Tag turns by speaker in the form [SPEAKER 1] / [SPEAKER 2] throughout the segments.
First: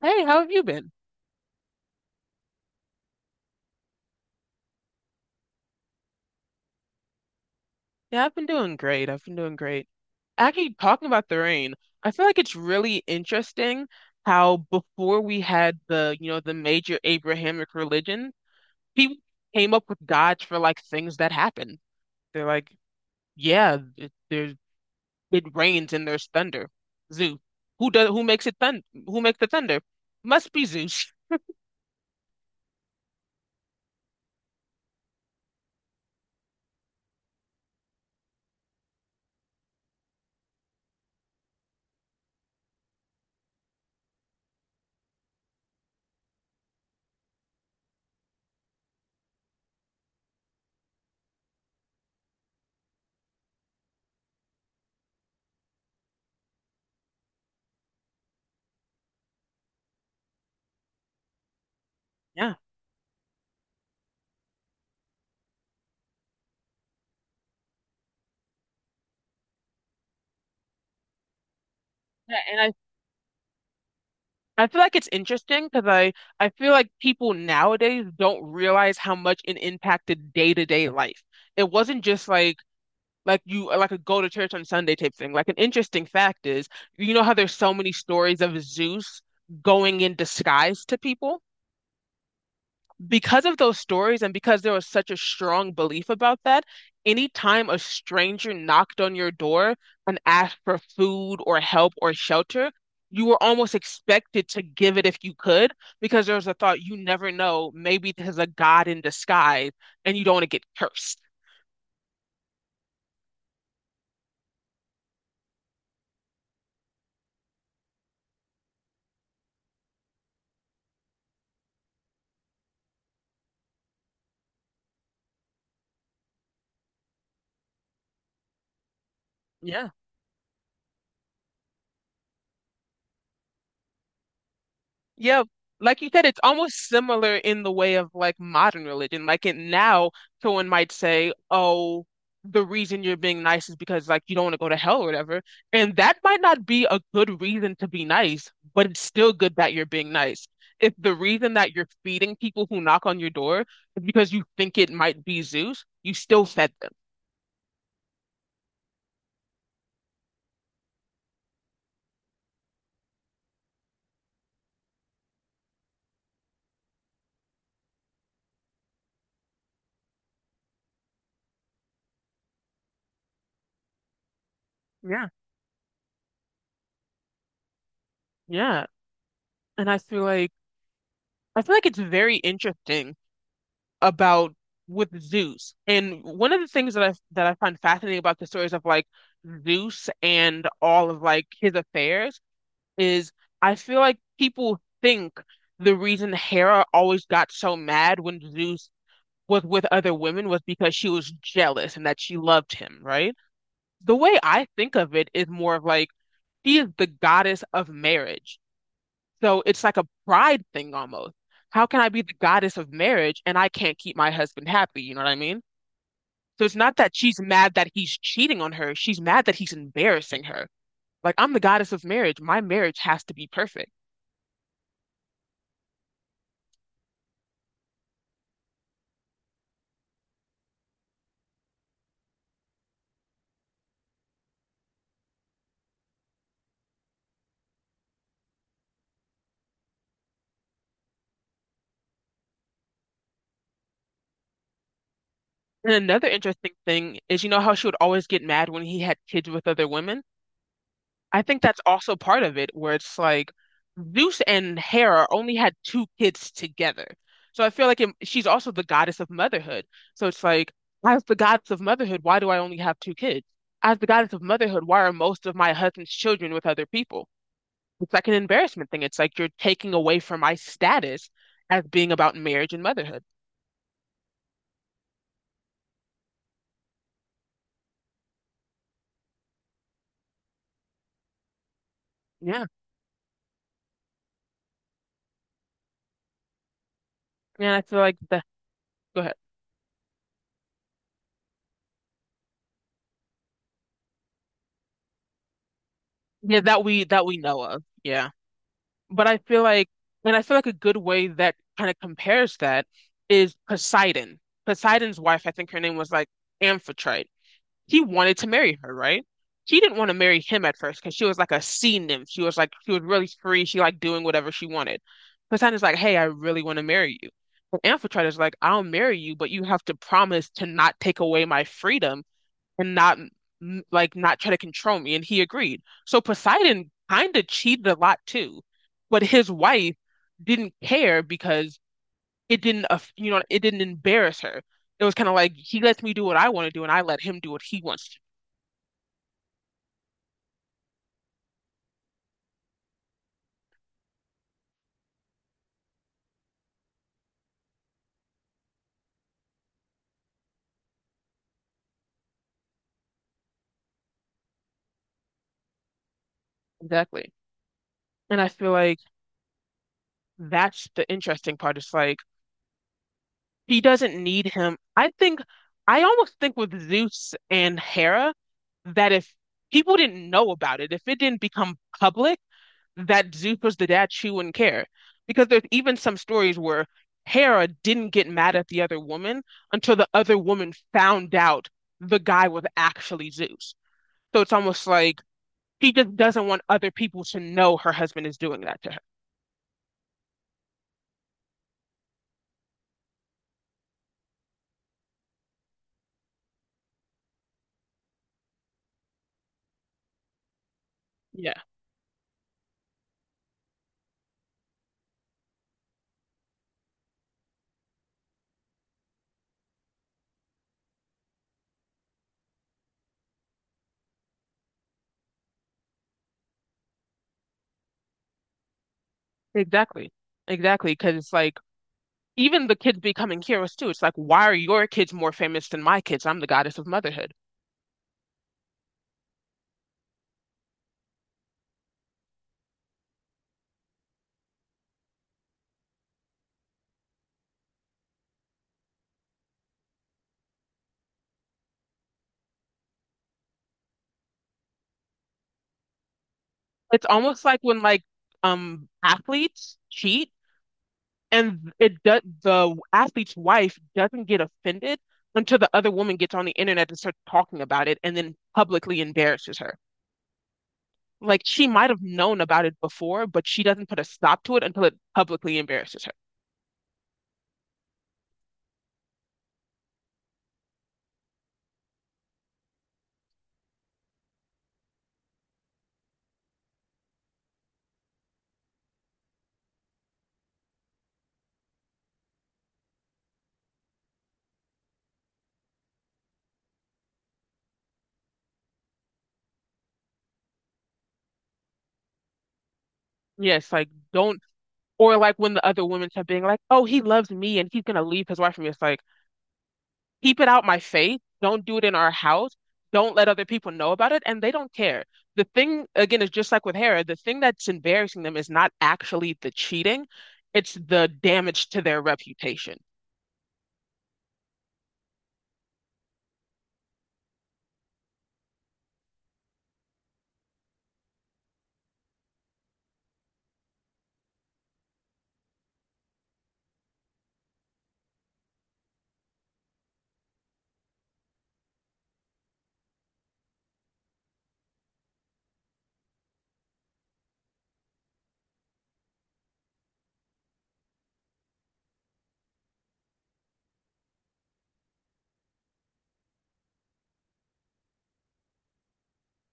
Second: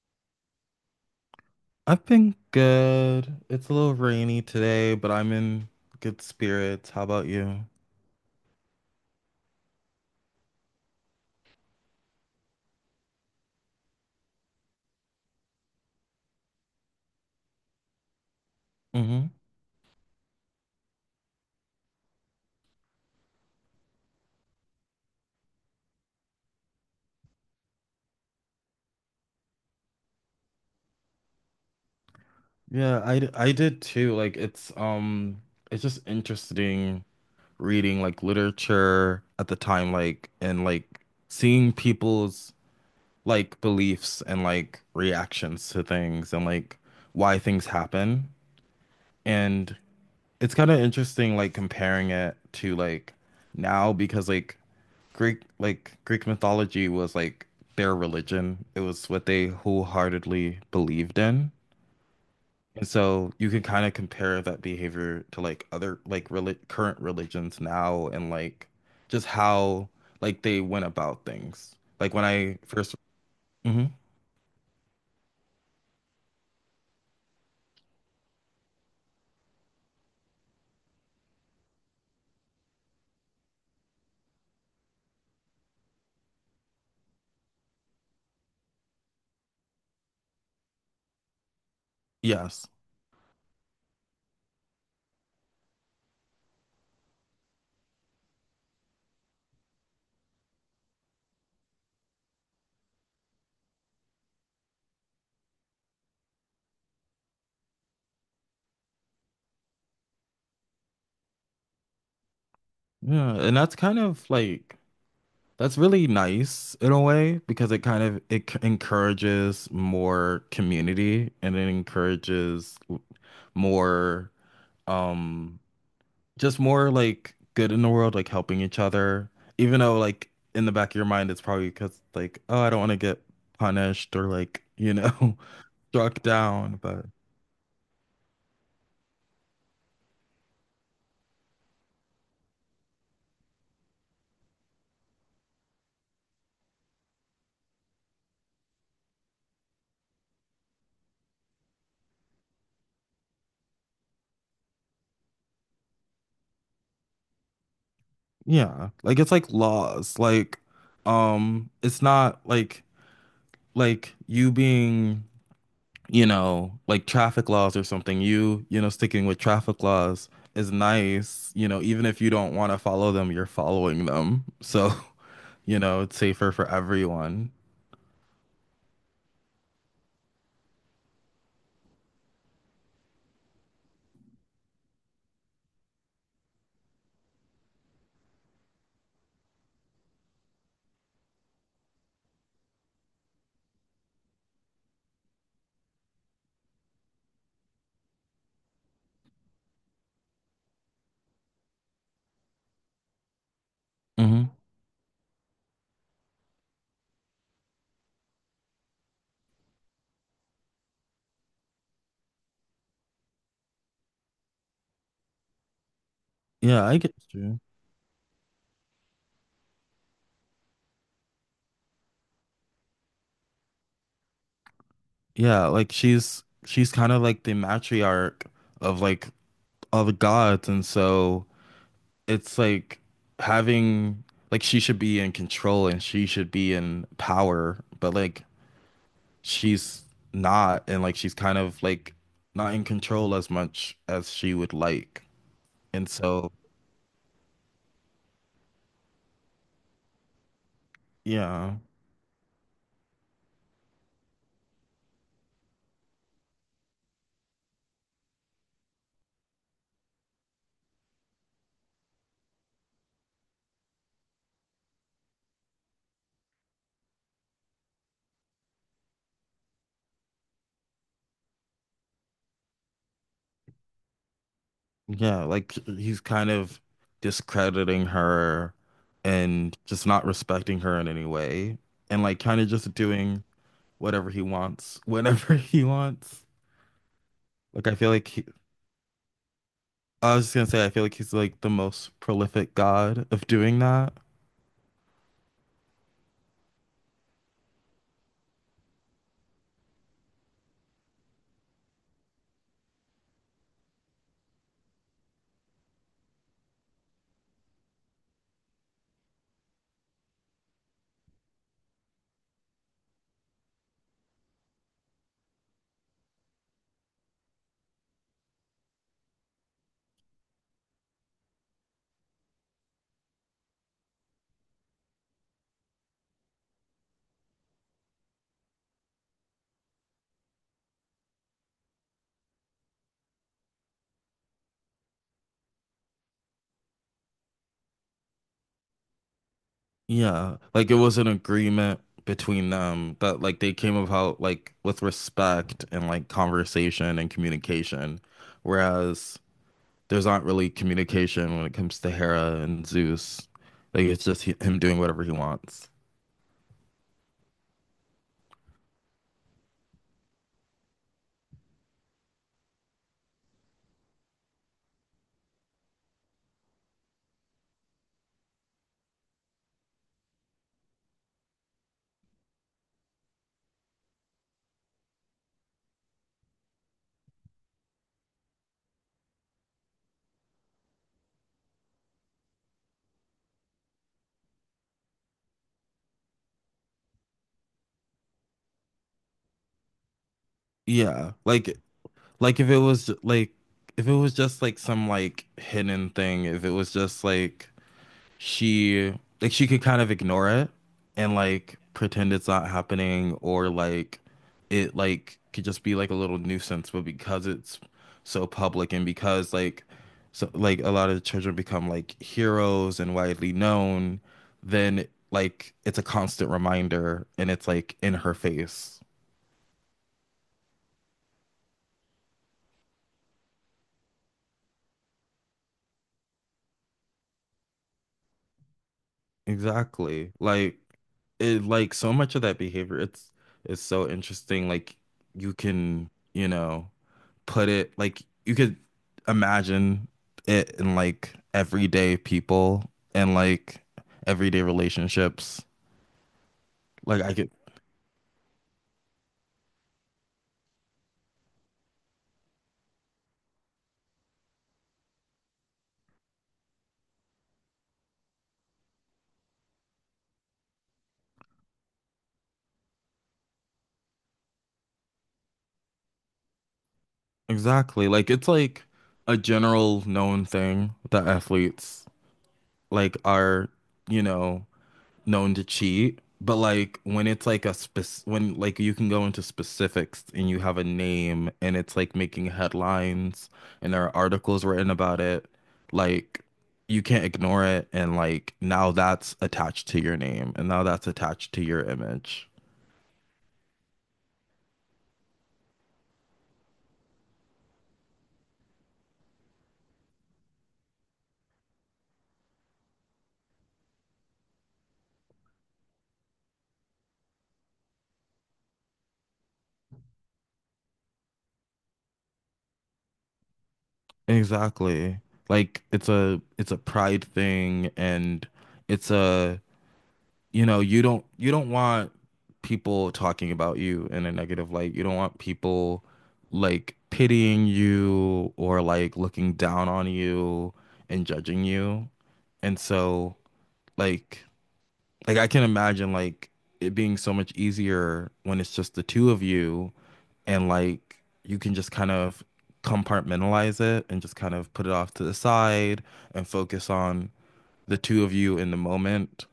[SPEAKER 1] Hey, how have you been?
[SPEAKER 2] I've been good. It's a little rainy today, but I'm in good spirits. How about you?
[SPEAKER 1] Yeah, I've been doing great. Actually, talking about the rain, I feel like it's really interesting how before we had the the major Abrahamic religion, people
[SPEAKER 2] Hmm.
[SPEAKER 1] came up with gods for like things that happen. They're like, yeah, it, there's it rains and there's thunder. Zeus. Who makes it thund who makes the thunder? Must be Zeus.
[SPEAKER 2] Yeah, I did too. Like it's just interesting reading, like, literature at the time, like, and like seeing people's, like, beliefs and, like, reactions to things, and, like, why things happen. And it's kind of interesting, like, comparing it to, like, now, because, like, Greek mythology was, like, their religion. It was what they wholeheartedly believed in.
[SPEAKER 1] Yeah.
[SPEAKER 2] And so you can kind of compare that behavior to, like, other, like, reli current religions now, and, like, just how, like, they went about things. Like when
[SPEAKER 1] Yeah,
[SPEAKER 2] I
[SPEAKER 1] and
[SPEAKER 2] 1st. Hmm.
[SPEAKER 1] I feel like it's interesting I feel like people nowadays don't realize how much it impacted day-to-day life. It wasn't just like you like a go to church on Sunday type thing. Like an interesting fact is, you know how there's so many stories of Zeus going in disguise to people?
[SPEAKER 2] Yes.
[SPEAKER 1] Because of those stories and because there was such a strong belief about that, anytime a stranger knocked on your door and asked for food or help or shelter, you were almost expected to give it if you could, because there was a thought, you never know, maybe there's a god in disguise and you don't want to get cursed.
[SPEAKER 2] Yeah, and that's kind of like, that's really nice in a way, because it kind of, encourages more community, and it encourages more, um just more, like, good in the world, like, helping each other, even
[SPEAKER 1] Yeah.
[SPEAKER 2] though, like, in the back of your mind, it's probably because, like, oh, I don't want to get punished or, like,
[SPEAKER 1] Yeah, like you
[SPEAKER 2] struck
[SPEAKER 1] said, it's
[SPEAKER 2] down,
[SPEAKER 1] almost
[SPEAKER 2] but
[SPEAKER 1] similar in the way of like modern religion. Like it now, someone might say, "Oh, the reason you're being nice is because like you don't want to go to hell or whatever," and that might not be a good reason to be nice, but it's still good that you're being nice. If the reason that you're feeding people who knock on your door is because you think it might be Zeus, you still fed them.
[SPEAKER 2] yeah, like, it's like laws. Like, it's not like, like you being, like traffic laws or something. Sticking with traffic laws is nice, even if you don't want to follow them, you're following them, so
[SPEAKER 1] Yeah.
[SPEAKER 2] it's safer for everyone.
[SPEAKER 1] Yeah, and I feel like it's very interesting about with Zeus. And one of the things that I find fascinating about the stories of like Zeus and all of like his affairs is, I feel like people think the reason Hera always got so mad when Zeus was with other women was because she was jealous and that she loved him, right? The way
[SPEAKER 2] Hmm.
[SPEAKER 1] I think of it is more of like, she is the goddess of marriage. So it's like a pride thing almost. How can I be the goddess of marriage and I can't keep my husband happy? You know what I mean? So it's
[SPEAKER 2] Yeah,
[SPEAKER 1] not
[SPEAKER 2] I
[SPEAKER 1] that
[SPEAKER 2] get
[SPEAKER 1] she's
[SPEAKER 2] you.
[SPEAKER 1] mad that he's cheating on her. She's mad that he's embarrassing her. Like, I'm the goddess of marriage. My marriage has to be perfect.
[SPEAKER 2] Yeah, like she's kind of like the matriarch of, like, all the gods, and so it's like having, like, she should be in control and she should be in power, but like she's not, and like she's kind of like not in control as much as she would like.
[SPEAKER 1] And
[SPEAKER 2] And
[SPEAKER 1] another
[SPEAKER 2] so,
[SPEAKER 1] interesting thing is, you know how she would always get mad when he had kids with other women? I think
[SPEAKER 2] yeah.
[SPEAKER 1] that's also part of it, where it's like Zeus and Hera only had two kids together. So I feel like she's also the goddess of motherhood. So it's like, as the goddess of motherhood, why do I only have two kids? As the goddess of motherhood, why are most of my husband's children with other people? It's like an embarrassment thing. It's like you're taking away from my status as being about marriage and motherhood.
[SPEAKER 2] Yeah, like he's kind of discrediting her and just not respecting her in any way, and like kind
[SPEAKER 1] Yeah.
[SPEAKER 2] of just doing whatever he wants whenever he wants.
[SPEAKER 1] Yeah, I
[SPEAKER 2] Like I
[SPEAKER 1] feel
[SPEAKER 2] feel
[SPEAKER 1] like
[SPEAKER 2] like
[SPEAKER 1] the Go ahead.
[SPEAKER 2] I was just gonna say, I feel like he's, like, the most prolific god of doing that.
[SPEAKER 1] Yeah, that we know of. Yeah. But I feel like, and I feel like a good way that kind of compares that is Poseidon. Poseidon's wife, I think her name was like Amphitrite. He wanted to marry her, right? She didn't want to marry him at first because she was like a sea nymph. She was like, she was really free. She liked doing whatever she wanted. Poseidon's like, hey, I really want to marry you. But Amphitrite is like, I'll marry you, but you have to promise to not take away my freedom and not like not try to control me. And he agreed. So Poseidon kind of cheated a lot too, but his wife didn't care because it didn't, aff- you know, it didn't embarrass her. It was kind of like he lets me do what I want to do, and I let him do what he wants to.
[SPEAKER 2] Yeah, like it was an agreement between them that, like, they came about like with respect and, like, conversation and communication, whereas there's not really communication when it comes to Hera and Zeus. Like it's just him doing whatever he wants.
[SPEAKER 1] Exactly. And I feel like that's the interesting part. It's like he doesn't need him. I almost think with Zeus and Hera that if people didn't know about it, if it didn't become public that Zuko's the dad, she wouldn't care. Because there's even some stories where Hera didn't get mad at the other woman until the other woman found out the guy was actually Zeus. So it's almost like she just doesn't want other people to know her husband is doing that to her.
[SPEAKER 2] Yeah, like if it was like if it was just like some like hidden thing, if it was just like she she could kind of ignore it and
[SPEAKER 1] Yeah,
[SPEAKER 2] like pretend it's not happening, or like it like could just be like a little nuisance, but because it's so public and because like so like a lot of the children become like heroes and widely known, then like it's a constant reminder and it's like in her face.
[SPEAKER 1] exactly. Exactly. Because it's like, even the kids becoming heroes too. It's like, why are your kids more famous than my kids? I'm the goddess of motherhood.
[SPEAKER 2] Exactly, like so much of that behavior, it's so interesting, like you can, you know, put it, like, you could imagine it in, like, everyday people and, like, everyday relationships.
[SPEAKER 1] It's
[SPEAKER 2] Like I
[SPEAKER 1] almost
[SPEAKER 2] could.
[SPEAKER 1] like when like athletes cheat and it does the athlete's wife doesn't get offended until the other woman gets on the internet and starts talking about it and then publicly embarrasses her. Like she might have known about it before, but she doesn't put a stop to it until it publicly embarrasses her.
[SPEAKER 2] Exactly, like it's like a general known thing that athletes, like, are, you know, known to cheat, but like when it's like a spec when like you can go into specifics and you have a name, and it's like making headlines and there are articles written about it, like you can't ignore it, and like now that's attached to your name, and now that's attached to your image.
[SPEAKER 1] Yes, like don't, or like when the other women start being like, "Oh, he loves me and he's gonna leave his wife for me." It's like, keep it out my face. Don't do it in our house. Don't let other people know about it. And they don't care. The thing, again, is just like with Hera, the thing that's embarrassing them is not actually the cheating, it's the damage to their reputation.
[SPEAKER 2] Exactly. Like it's a pride thing, and it's a, you know, you don't want people talking about you in a negative light. You don't want people like pitying you or like looking down on you and judging you. And so, like like I can imagine, like, it being so much easier when it's just the two of you, and like you can just kind of compartmentalize it and just kind of put it off to the side and focus on the two of you in the moment,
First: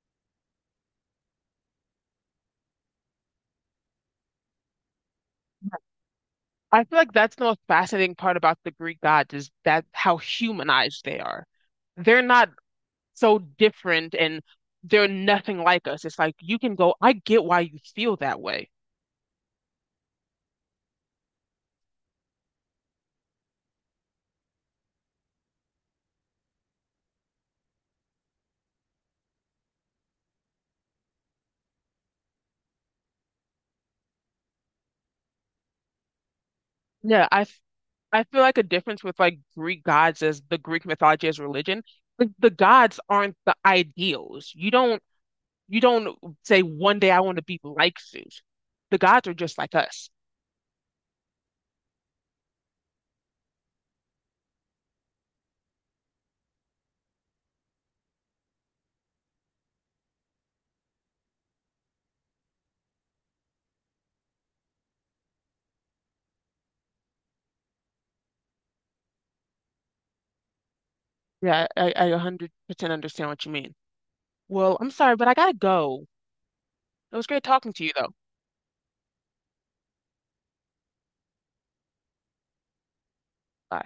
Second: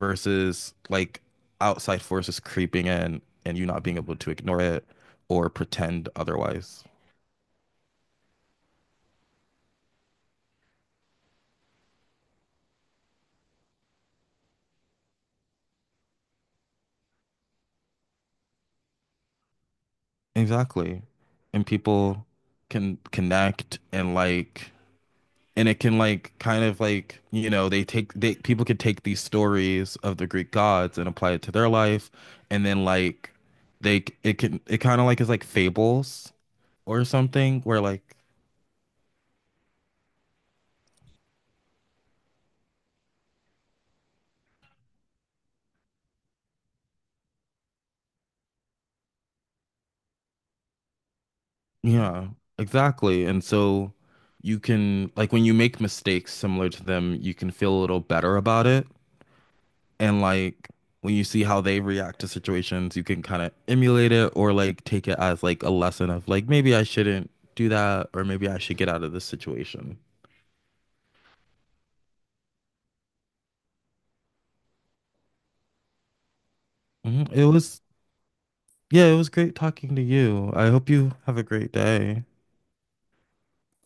[SPEAKER 2] versus, like, outside forces creeping in, and you not being able to ignore it or pretend
[SPEAKER 1] I
[SPEAKER 2] otherwise.
[SPEAKER 1] feel like that's the most fascinating part about the Greek gods is that how humanized they are. They're not so different and they're nothing like us. It's like you can go, I get why you feel that way.
[SPEAKER 2] Exactly. And people can connect, and like, and it can, like, kind of like, you know, they take they people could take these stories of the greek gods and apply it to their life, and then like they it can it kind of like is like fables or
[SPEAKER 1] Yeah,
[SPEAKER 2] something, where like,
[SPEAKER 1] I feel like a difference with like Greek gods is the Greek mythology as religion. Like the gods aren't the ideals. You don't say one day I want to be like Zeus. The gods are just like us.
[SPEAKER 2] yeah, exactly. And so you can, like, when you make mistakes similar to them, you can feel a little better about it. And, like, when you see how they react to situations, you can kind of emulate it or, like, take it as, like, a lesson of, like, maybe I shouldn't do that or maybe I should get out of this situation.
[SPEAKER 1] I 100% understand what you mean. Well, I'm sorry, but I gotta go. It was
[SPEAKER 2] Mhm.
[SPEAKER 1] great
[SPEAKER 2] It
[SPEAKER 1] talking
[SPEAKER 2] was,
[SPEAKER 1] to you though.
[SPEAKER 2] yeah, it was great talking to you. I hope you have a great day.
[SPEAKER 1] Bye.